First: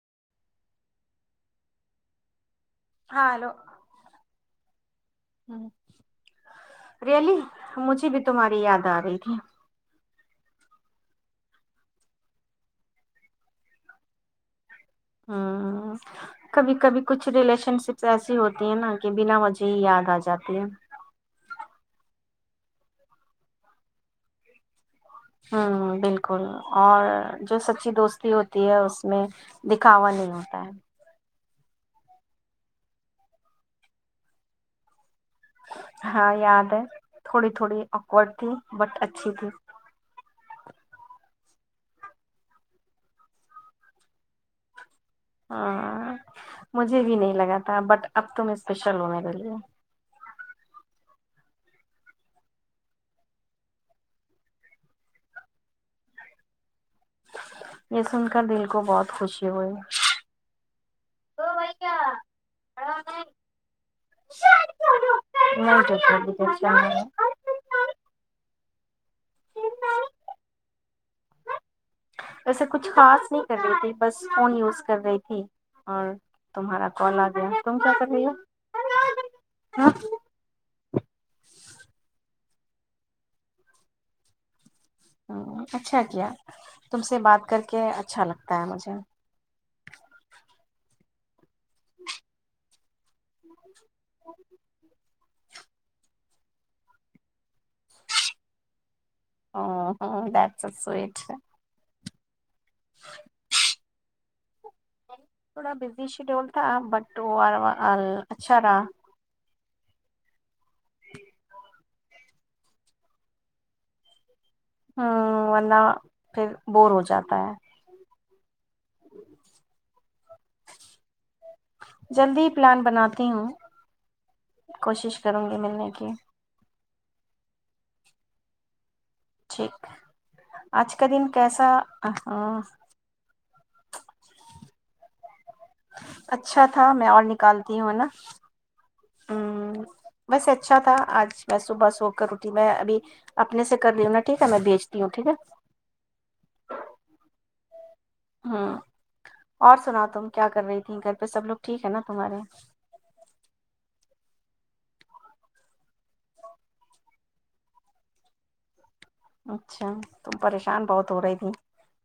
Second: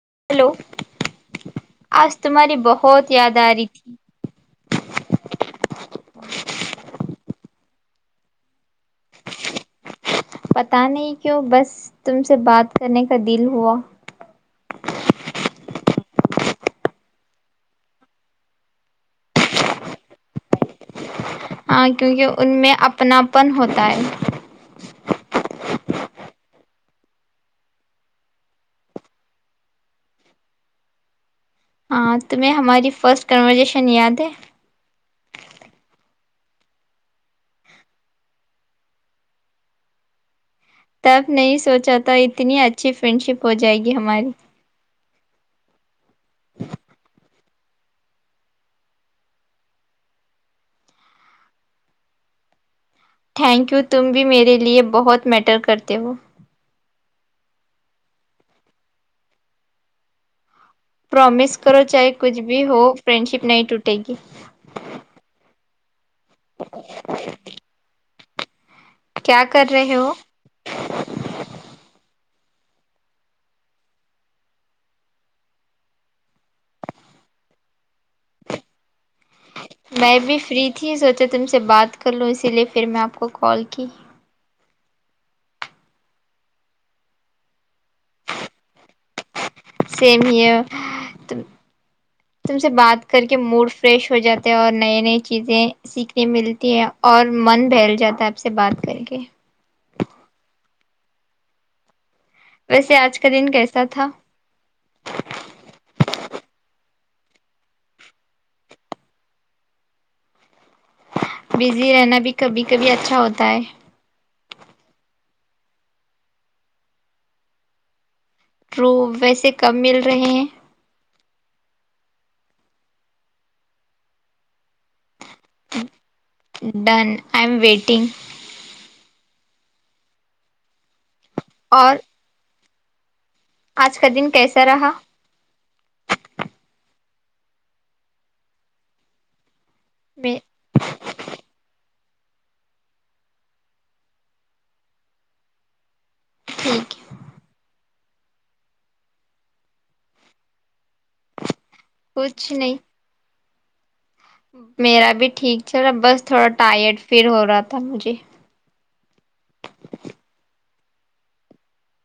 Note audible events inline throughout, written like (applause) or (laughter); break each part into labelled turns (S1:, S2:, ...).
S1: (inaudible) آ رہی تھی
S2: (inaudible) (inaudible)
S1: (inaudible)
S2: (inaudible)
S1: (inaudible)
S2: (inaudible)
S1: (inaudible)
S2: (inaudible)
S1: (inaudible)
S2: (inaudible) (inaudible) (inaudible)
S1: (inaudible)
S2: (inaudible) نہیں
S1: (inaudible)
S2: (inaudible)
S1: (inaudible)
S2: (inaudible) ہاں
S1: (inaudible) (inaudible)
S2: (inaudible)
S1: (inaudible) (inaudible)
S2: دیٹس
S1: (inaudible)
S2: (inaudible)
S1: (inaudible)
S2: (inaudible)
S1: (inaudible)
S2: (inaudible)
S1: (inaudible)
S2: (inaudible) (inaudible)
S1: (inaudible)
S2: ٹھیک آج کا دن کیسا
S1: اور
S2: ہ
S1: آج کا دن کیسا رہا
S2: اچھا تھا میں اور نکالتی ہوں ہے نا ہ
S1: میں
S2: بس اچھا تھا آج میں صبح سو کرو تھی میں ابھی اپنے سے کر لوں نا ٹھیک ہے میں بیچتی ہوں ٹھیک ہے
S1: ٹھیک ہے
S2: ہوں اور سنا تم کیا کر رہی ت گھر پہ سب لوگ ٹھیک ہے نا تمہارے
S1: کچھ نہیں میرا بھی ٹھیک چلا بس تھوڑا ٹائرڈ فل ہو رہا تھا مجھے
S2: اچھا تم پریشان بہت ہو رہی تھی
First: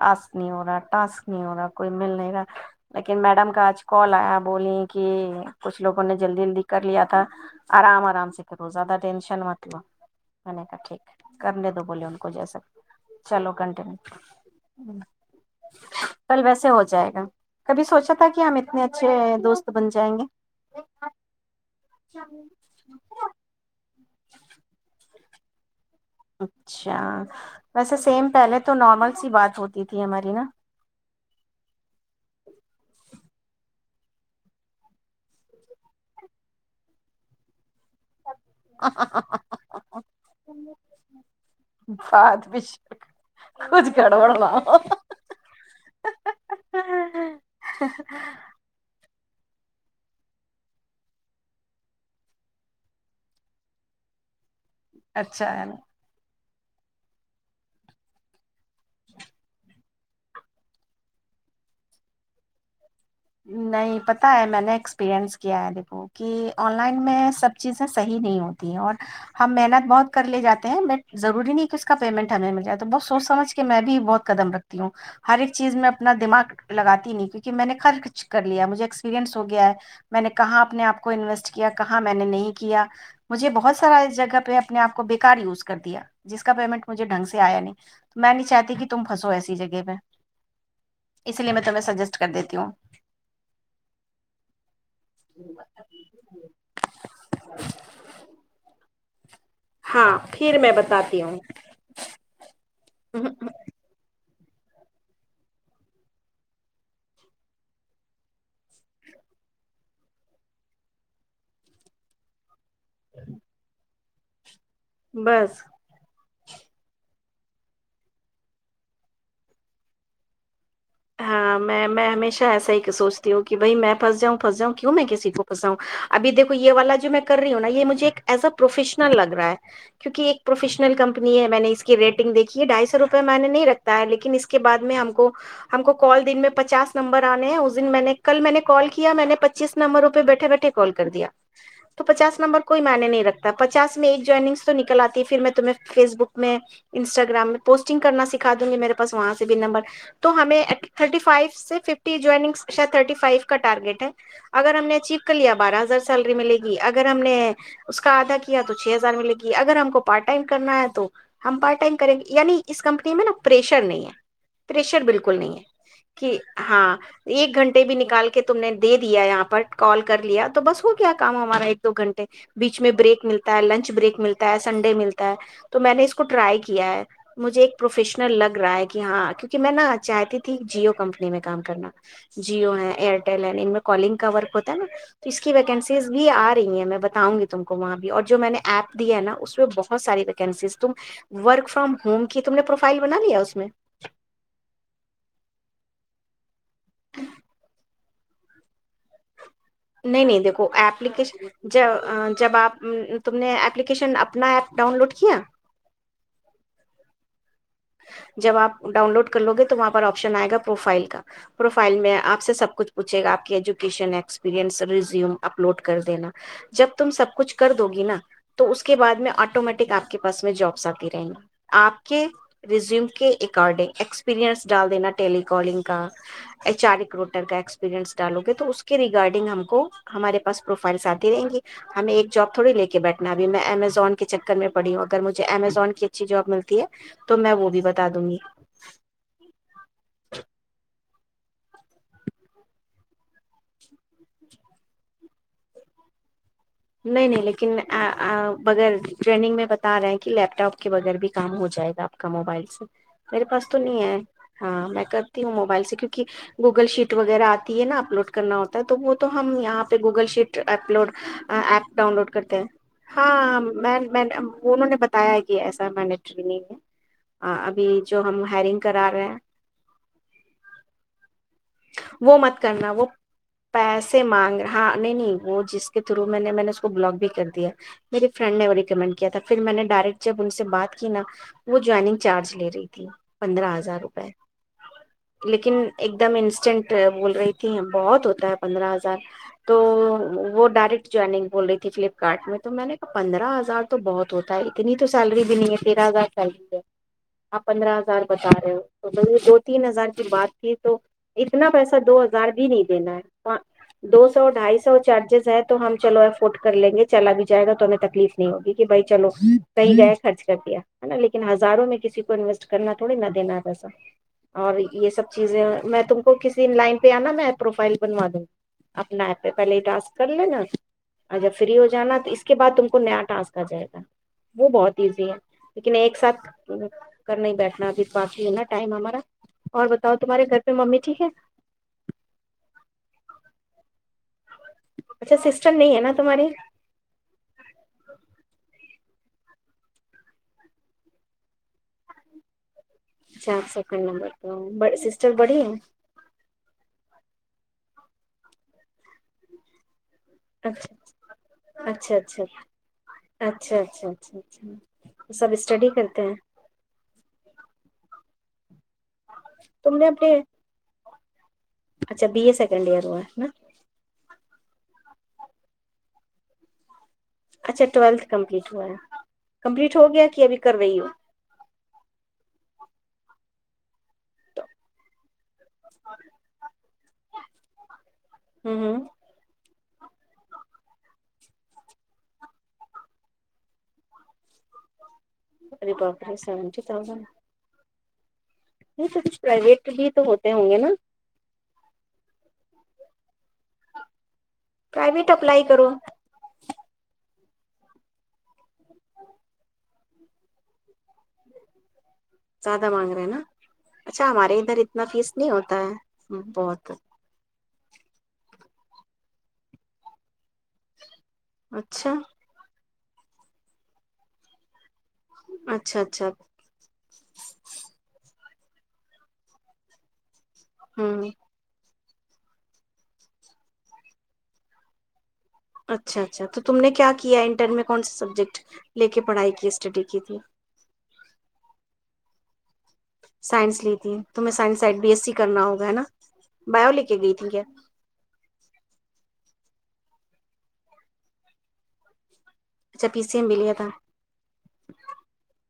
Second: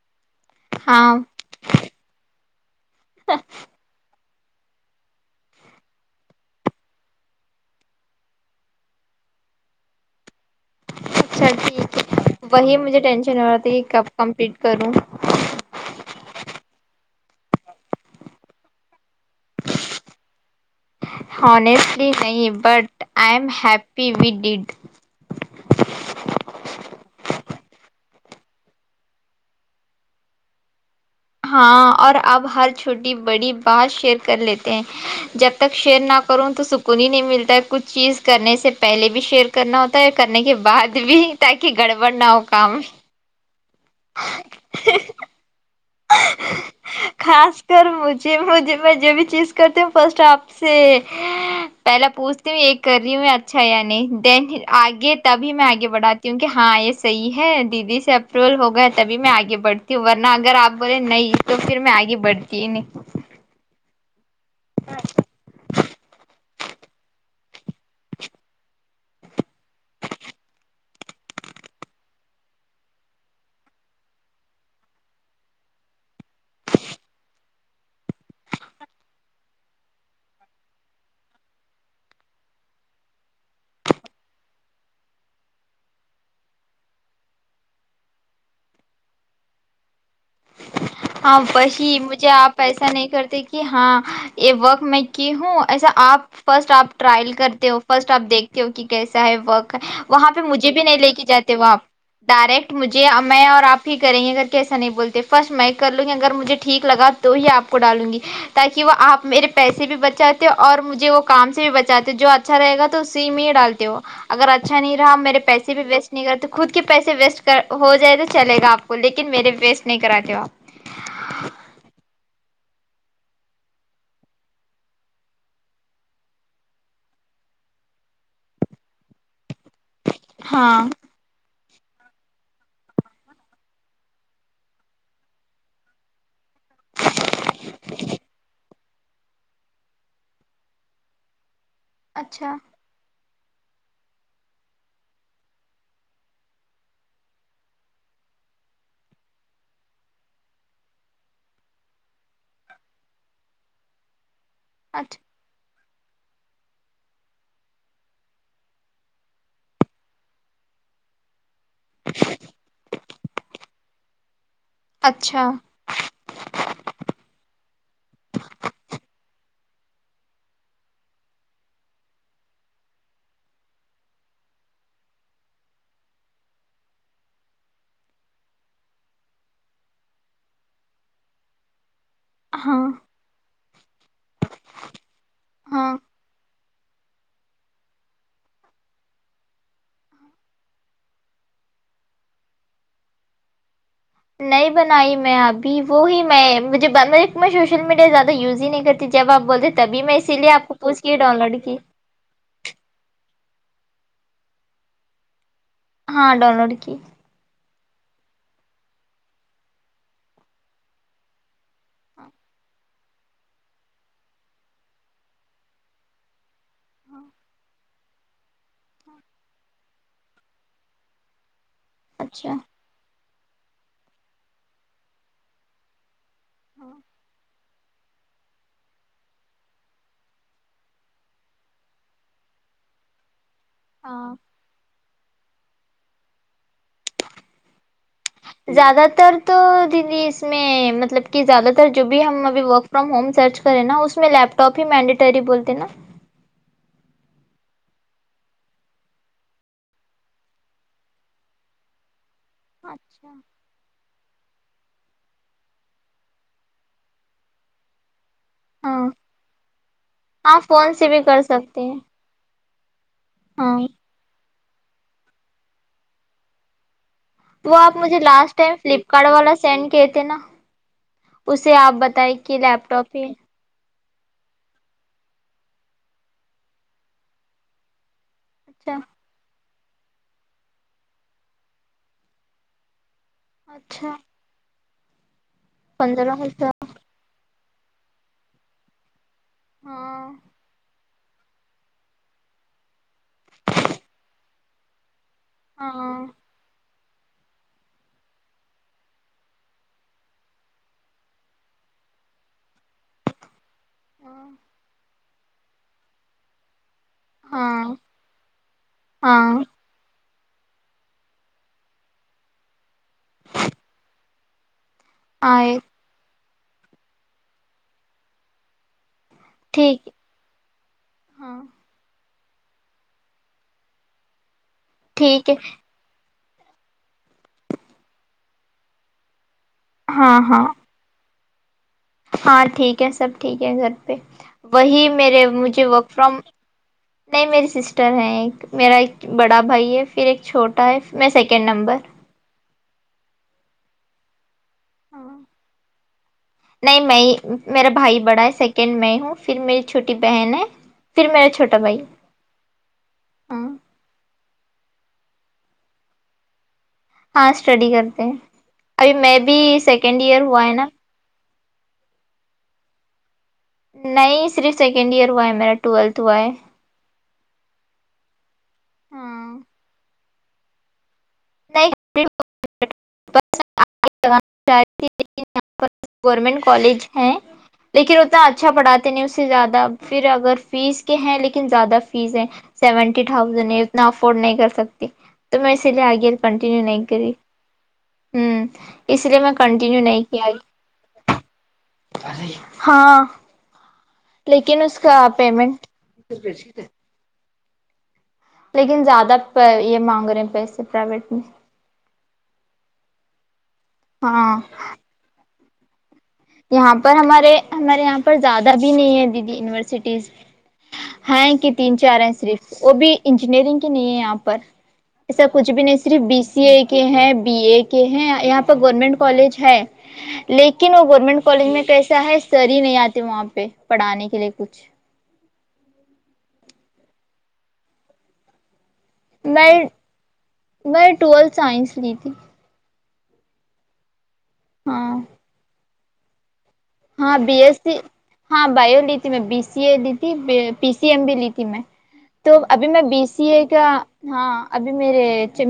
S2: رس نہیں ہو رہا ٹاس
S1: ہاں
S2: نہیں ہو رہا کوئی مل نہیں ہی رکھ لیکن میڈم کا آج کال آیا ا بولی کہ کچھ لوگوں نے جلدی جلدی کر لیا تھا آرام آرام سے کرو زیادہ ٹینشن مت ہوا میں نے کہا ٹھیک ہے
S1: اچھا
S2: کرنے دو
S1: ٹھیک
S2: بولے ان کو جیسا
S1: وہی مجھے ٹینشن ہو
S2: چلو
S1: رہا ت کہ
S2: کنٹینیو
S1: کب کمپلیٹ کروں
S2: ویسے ہو جائے گا کبھی سوچا تھا کہ ہم اتنے اچھے دوست بن جائیں گے
S1: ہسٹلی نہیں بٹ آئی ایم ہیپی فی ویڈڈ
S2: اچھا ویسے سیم پہلے تو نارمل سی بات ہوتی تھی ہماری نا
S1: ہاں اور اپ ہر چھوٹی بڑی بات شیئر کر لیتے ہیں جب تک شیئر نہ کروں تو سکون ہی نہیں ملتا کچھ چیز کرنے سے پہلے بھی شیئر کرنا ہوتا ہے کرنے کے بعد بھی تاکہ گڑبڑ نہ ہو کام
S2: کچ کڑ پڑ لام
S1: خاص کر مجھے مجھے م یہ بھی چیز کرتے ہ فسٹ آپ سے پہلاے پوچھتی ہ یہ کر رہی ہوں میں اچھا یا نہیں دین آگے
S2: اچھا
S1: تبھی
S2: ہے
S1: میں
S2: نا
S1: آگے بڑھاتی کہ ہاں یہ صحیح ہے دیدی سے اپروول ہو گیا تبھی میں آگے بڑتی ہوں ورنہ اگر آپ بولے نہیں تو پھر میں آگے بڑھتی ہی نہیں
S2: نہیں پتہ ہے میں نے ایکسپیرئنس کیا ہے دیکھو کہ آن لائن میں سب چیزیں صحی نہیں ہوتی ہیں اور ہم محنت بہت کرے جاتے ہیں بٹ ضروری نہیں کہ اس کا پیمنٹ ہمیں مل جائے تو بت سوچ سمجھ کے میں بھی بہت قدم رکھتی ہوں ہر ایک چیز میں اپنا دماغ لگاتی نہیں کیونکہ میں نےر کر لیا مجھے ایکسپریئنس ہو گیا ہے میں نے کہاں اپنے آپ کو انویسٹ کیا کہاں میں نے نہیں کیا مجھے بہت سارا جگہ پہ اپنے آپ کو بےیکار یوز کر دیا جس کا پیمنٹ مجھے ڈھنگ سے آیا نہیں تو میں نہیں چاہتی کہ تم پنسو ایسی جگہ پہ
S1: ہاں
S2: اسی لیے میں تمہیں
S1: وہی
S2: سجیسٹ
S1: مجھے
S2: کر دیتی
S1: آپ
S2: ہوں
S1: ایسا نہیں کرتے کہ ہاں یہ وورک میں کی ہوں ایسا آپ فرسٹ آپ ٹرائل کرتے ہو فرسٹ آپ دیکھتے ہو کہ کیسا ہے ورک ہے
S2: ہاں
S1: وہاں پہ
S2: پھر
S1: مجھے
S2: میں
S1: بھی نہیں لے
S2: بتاتی
S1: کے
S2: ہوں
S1: جاتے وہ آپ ڈائریکٹ مجھے میں اور آپ ہی کریں ا ایسا نہیں بولتے فرٹ مائک کر لوں گی اگر مجھے ٹھیک لگا تو ہی آپ کو ڈالوں گی تاکہ وہ آپ میرے پیسے بھی بچاتے اور مجھے وہ کام سے بھی بچاتے جو آ اچھا رہےا اسی میں ہی ڈالتے ہو اگر آ اچھا نہیں رہا مے
S2: بس
S1: پیسے بھی ویسٹ نہیں کر تو خود کے پیسے ویسٹ کر ہو جائے تو چلے گا آپ کو لیکن میرے ویسٹ نہیں کراتے ہو آپ
S2: ہاں میں میں ہمیشہ ایسا ہی سوچتی ہوں کہ بھائی میں پھس جاؤں پنس جاؤں کیوں میں کسی کوھنساؤںب دیکو یہ والا جو میں کر رہی ہوں ن یہ مجھے ایک ایز ا پروفیشنل لگ رہا ہے کیونکہ ایک
S1: ہاں
S2: پروفیشنل کمپنی ہے میں نے اس کی ریٹنگ دیکھیے ڈھائی سو روپئے میں نے نہیں رکھتا ہے لیکن اس کے بد میں ہم کو ہم کو کال دن میں پچاس نمبر آنے ہیں اس دن میں نے کل میں نے کال کیا میں نے پچیس نمبروں پہ بیٹھے بیٹھے کال کر دیا تو پچاس
S1: اچھا
S2: نمبر کوئی میں نے نہیں رکھا پچاس میں ایک جوائننگس تو نکل آتی پھر میں تمہیں فیس بک میں انسٹاگررام میں پوسٹنگ کرنا سکھا دوں گی میرے پاس وہاں سے بھی نمبر تو ہمیں تھرٹی فائیو سے ففٹی جوائنگ شاید تھرٹی فائیو کا ٹارگیٹ ہے اگر ہم نے چیو
S1: اچھ
S2: کر لیا بارہ س سیلری ملے گی اگر ہم نے اس کا آدھا کیا تو چھ ہزار ملے گی اگر ہم کو پارٹ ٹائم کرنا ہے تو ہم پارٹ ٹائم کریں گے یعنی اس کمپنی میں نا پریشر نہیں ہے پریشر بالکل
S1: اچھا
S2: نہیں ہے کہ ہاں ایک گھنٹے بھی نکال کے تم نے دے دیا یہاں پر کال کر لیا تو بس ہو کیا کام ہمارا ایک دو گھنٹے بیچ میں بریک ملتا ہے لنچ بریک ملتا ہے سنڈے ملتا ہے تو میں نے اس کو ٹرائی کیا ہے مجھے ایک پروفیشنل لگ رہا ہے کہ ہاں کیونکہ میں نہا چاہتی ت جیو کمپنی میں کام کرنا جیو
S1: ہاں
S2: ہے ایئرٹیل ہے ان میں کالنگ کورک ہوتا ہے نا اس کی
S1: ہاں
S2: ویکنسیز بھی آٹ رہی ہے میں بتاؤں گی ت کو وہاں بھی اور جو میں نے ایپ دیا ہے نا اس میں بہت ساری ویکینسیز تم ورک فرام ہوم کی تم نے پروفائل بنا لیا اس میں
S1: نہیں بنائی میں ابھی وہی میں ج سوشل میڈیاات یز ہی نہیں کرتی جب آپ بولتے تبھی میں
S2: نہیں
S1: اسی
S2: نہیں
S1: لیے
S2: دیکھو
S1: آپ کو پوچھ کے ڈاؤن
S2: ایلیکیشن
S1: لوڈ کی
S2: ج جب آپ تم نے اپلیکیشن اپنا ایپ ڈاؤن لوڈ کیا
S1: ہاں ڈاؤن لوڈ کی
S2: جب آپ ڈاؤن لوڈ کر لو گے تو وہاں پر آپشن آئے گا پروفائل کا پروفائل میں آپ سے سب کچھ پوچھے گا آپ کی ایجوکشن ایکسپریئنس ریزیوم اپلوڈ کر دینا جب تم سب کچھ کر دو گی نا تو اس کے بعد میں آٹومیٹک آپ کے پاس میں جابس آتی رہیں گی آپ کے
S1: اچھا
S2: کے اکارڈنگ ایکسپیرئنس ڈال دینا ٹیلییکالنگ کا چارک روٹر کا نس ڈالو گے تو اس ریگارڈنگ ہم کو ہمارے پس پروفائلس آتی رہیں گی ہمیں ایک جاب تھوڑی لے کے بیٹھنا میں امیزون کے
S1: ہاں
S2: چکر میں پڑی ہوں تو مجھے امیزون کی اچھی جاب ملتی ہے تو میں وہ بھی بتا دوں گی
S1: زیادہ تر تو دیدی اس میں مطلب کہ زیادہ تر جو بھی ہم اب ورک فرام ہوم سرچ کریں نا اس میں لیپ ٹاپ ہی مینڈیٹری بولتے نا
S2: نہیں نہیں لیکن بغیر ٹرینڈنگ میں بتا رہے ہیں کہ لیپ ٹاپ کے بغیر بھی کام ہو جائے گا آپ کو موبائل سے
S1: اچھا
S2: میرے پاس تو نہیں ہے ہاں میں کرتی ہوں موبائل سے کیوںہ گوگل شیٹ وغیرہ آتی ہے نا اپلوڈ کرنا ہوتا ہے تو
S1: ہاں
S2: وہ تو ہم یہاں پہ گوگل شیٹ
S1: آپ فون سے
S2: اپلوڈ
S1: بھی کر سکتے
S2: ایپ
S1: ہیں
S2: ڈاؤن لوڈ کرتے ہیں ہاں وہ انہوں نے بتایا کہ ایسا میں نے ٹریگ ہے
S1: وہ
S2: ابھی
S1: آپ مجھے
S2: جو ہم
S1: لاسٹ ٹائم
S2: ہائرنگ کرا
S1: فلپکارٹ
S2: رہے ہیں
S1: والا سینڈ کی تھے نا اس سے آپ بتیں کہ لیپ ٹاپ ہی
S2: سے مانگ ہاں نہیں نہیں وہ جس کے تھرو میں نے نے اس کو بلاک بھی کر دیا مے فرینڈ نے وہ
S1: اچھا
S2: ریکمنڈ کیا تھا پھر میں نے ڈائریکٹ جب ان سے بات کی نا وہ جوائننگ چارج لے رہی تھی پندرہ ہزار
S1: اچھا
S2: روپئے لیکن ایک دم
S1: پندرہ
S2: ان
S1: ہزار
S2: بول رہی تھی بہت ہوتا ہے پندرہ ہزار تو
S1: ہاں
S2: وہ ڈائریکٹ جوینک بول رہی تھی فلپکارٹ میں تو میں نے کہا پندر ہزار تو بہت ہوتا ہے اتنی تو سیلری بھی نہیں ہے تیرہ
S1: ہاں
S2: ہزار سیلری ہے آپ پندرہ ہزار بتا رہے ہو تو ب دو تین ہزار کی بات کی تو اتنا پیسہ دو ہزار بھی نہیں دینا ہے دو سو ڈھائی سو چارجز ہے تو ہم چلو افورڈ کر لیں گے چلا بھی جائے گا تو
S1: ہاں
S2: ہمیں تکلیف نہیں ہوگی کہ بھائی چلو
S1: ہاں
S2: صحی رہ خرچ کر دیا ہے نا لیکن ہزاروں میں کسی کو انویسٹ کرنا تھوڑی نہ دین پیسا اور یہ سب چیزیں
S1: آئے
S2: میں تو کسی لائن پہ آنا میں پروفائل بنوا دوں آپ کو ن پہ پہلے ہی
S1: ٹھیک
S2: ٹاسک کر لینا اور جب
S1: ہاں
S2: فری ہو جانا تو اس کے بعد ت کو نیا ٹانسک آ جائے گا وہ بہت ایزی ہے لیکن ایک ساتھ کل نہیں بیٹھنا ابھی باقی ہے نا ٹائم ہمارا اور بتاؤ
S1: ہاں
S2: تمہارے گھر
S1: ہاں
S2: پہ ممی ٹھیک ہے
S1: ہاں ٹھیک ہے سب ٹھیک ہے گھر وہی
S2: اچھا
S1: میرے
S2: سسٹر
S1: مجھے
S2: نہیں ہے
S1: ورک
S2: نا
S1: فرام
S2: تمہاری
S1: نہیں میری سسٹر ہیں میرا ایک بڑا بھائی ہے پھر ایک چھوٹا ہے میں سیکنڈ نمبر
S2: اچھا سیکنڈ نمبر تو
S1: ہاں
S2: سسٹر بڑی ہیں
S1: نہیں میں ہی میرا بھائی بڑا ہے سیکنڈ میں ہوں پھر میری چھٹی
S2: اچھا اچھا اچھا اچھا
S1: ہاں
S2: اچھا اچھا اچھا اچھا وہ سب اسٹڈی کرتے ہیں
S1: ہاں اسٹڈی کرتے ہیں ابھی میں بھی
S2: تم نے
S1: سیکنڈ
S2: اپنے
S1: ایئر ہوا ہے نا
S2: اچھا بی ای سیکنڈ ایئر وہا ہےا
S1: نہیں صرف سیکنڈ ایئر ہوا ہے میرا ٹویلتھ ہوا ہے
S2: اچھا ٹویلتھ کمپٹیٹ کمپلیٹ ہو گیا ک ابھی کر رہی ہو
S1: نہیں لیکن یہاں گورنمنٹ کالج ہے لیکن اتنا اچھا
S2: ہوں ہوں
S1: پڑھاتے نہیں اس سے زیادہ پھر اگر فیس کے ہیں لیکن زیادہ فیس ہے سیونٹی تھاؤزینڈ ہے اتنا افورڈ نہیں کر سکتی تو میں س
S2: ارے
S1: لیے
S2: باپ
S1: آگے
S2: رے
S1: کنٹیینیو
S2: سیونٹی
S1: نہیں
S2: تھاؤزینڈ
S1: کری ہ
S2: نہیں تو
S1: اس لیے
S2: کچھ
S1: میں
S2: پرائیویٹ
S1: کنٹینیو
S2: بھی
S1: نہیں
S2: تو ہوتے ہوں گے نا
S1: کیا ہاں لیکن اس کا
S2: پرائیویٹ اپلائی
S1: پیمنٹ
S2: کرو
S1: لیکن زیادہ یہ مانگ رہے ہیں پیسے پرائیویٹ میں
S2: زیادہ مانگ رہے ہیں نا اچھا ہمارے
S1: ہاں
S2: ادھر اتنا فیس نہیں ہوتا (unintelligible) بہت
S1: یہاں پر ہمارے ہمارے یہاں پر زیادہ اب بھی نہیں ہے دیدی یونیورسٹیز ہاں کہ تین
S2: اچھا
S1: چار ہیں صرف وہ بھی انجینئرنگ کی نہیں ہے یہاں پر ایسا کچھ بھی نہیں
S2: اچھا
S1: صرف
S2: اچھا
S1: بی سی اے کے ہیں بی اے کے ہیں یہاں گورنمنٹ کالج ہے لیکن وہ
S2: ہوں
S1: گورنمنٹ کالج میں کیسا ہے سر ہی نہیں آتے وہاں پہ پڑھانے کے لیے کچھ
S2: اچھا اچھا تو تم نے کیا کیا انٹر میں کون سےا سبجیکٹ لے کے پڑھائی کی
S1: میں
S2: اسٹڈی کی تھی
S1: میں ٹویلتھ سائنس لی تھی
S2: سائنس لیتی تمہ سائن سائ بی ایس
S1: ہاں
S2: س کرنا ہوگا نا بایو لے کے گئی
S1: ہاں
S2: تھی
S1: بی
S2: کیا
S1: ایس سی ہاں بائیولی ت میں بی س سیے لی تھی پی سی ایم بھی لی تھی میں تو ابھی میں
S2: اچھا پی
S1: بی سی
S2: ایم بھی
S1: ا
S2: لیا
S1: کا
S2: تھا
S1: ہاں ابھی میرے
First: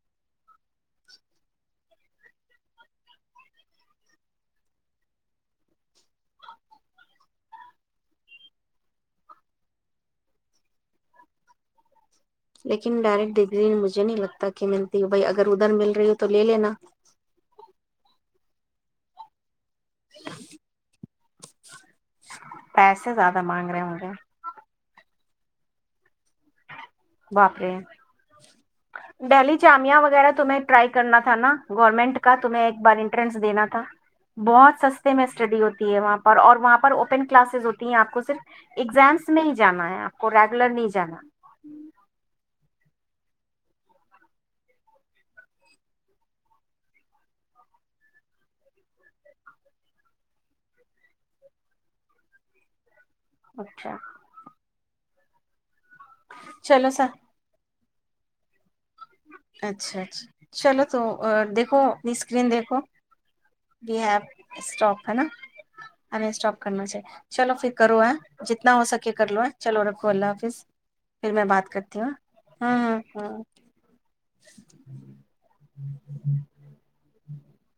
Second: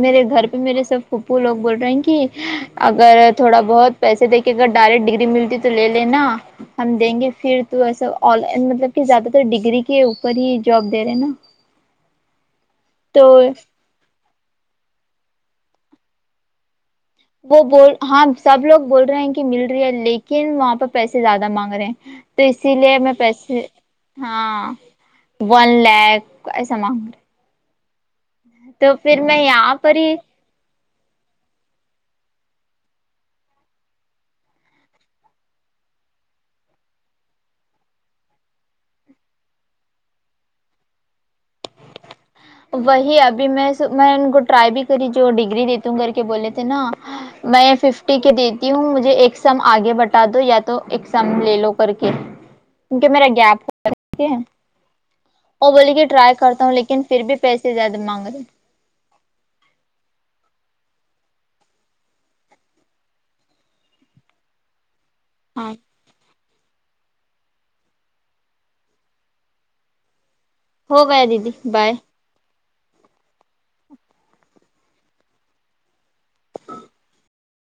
S1: میرے گھر پہ میرے سب خوپو لو بول رہے ہیں کہ اگر تھوڑا بہت پیسے د کے اگر ڈائریکٹ ڈگری ملتی تو لے ل نا ہم دیں گے پھر تو ایسا آ لائن مطلب کہ زیادہ تر ڈگری کے اوپر ہی جاب دے رہے نا
S2: لیکن
S1: تو
S2: ڈائریکٹ ڈگری مجھے نہیں لگتا کہ ملتی ہے بھائی اگر ادھر مل رہی ہو تو لے لینا
S1: وہ بول ہاں سب لوگ بول رہے ہیں کہ مل رہ ہے لیکن وہاں پہ پیسے سے زیادہ مانگ رہے ہیں تو اسی لیے میں
S2: زیادہ
S1: پیسے
S2: مانگ رہے ہوں گے
S1: ہاں ون لھ ایسا مگ
S2: باپرے ہیں
S1: تو پھر میں یہاں پر ہی
S2: تمہیں ٹرائی کرنا تھا نا گورنمنٹ کا توم ایک بار انٹرنس دینا تھا بہت سستے میں اسٹڈی ہوتی ہے وہاں پر اور وہاں پر اوپن کلاسز ہوتی ہیں آپ کو صرف ایگزامس میں ہی جانا ہے آپ کو ریگولر نہیں جانا
S1: وہی ابھی میں میں ان کو ٹرائی بھی کری جو ڈگری دیتی ہوں کر کے بولے تھے نا میں ففٹی کے دیتی ہوں مجھے ایکسام آگے بٹا دو یا تو ایکسام لے لو کر کے کیونکہ میرا گیپ
S2: اچھا
S1: ہو ہے وہ بوللی کے ٹرائی کرتا ہوں
S2: چلو
S1: لیکن
S2: سر
S1: کیسے زیادہ مانگ رہے ہیں
S2: اچھا اچھا چلو تو دیکھو اپنی اسکرین دیکھو یہ ایپ اسٹپ ہے نا
S1: ہاں
S2: ہمیں اسٹاپ کرنا سےاہ چلو پھر کرو ہے جتنا ہو سکے کر لو ہے چلو رکھو اللہ حافظ
S1: ہو گیا
S2: پھر میں
S1: دیدی
S2: بات
S1: بائے
S2: کرتی ہوں ہاں ہاں ہاں (inaudible)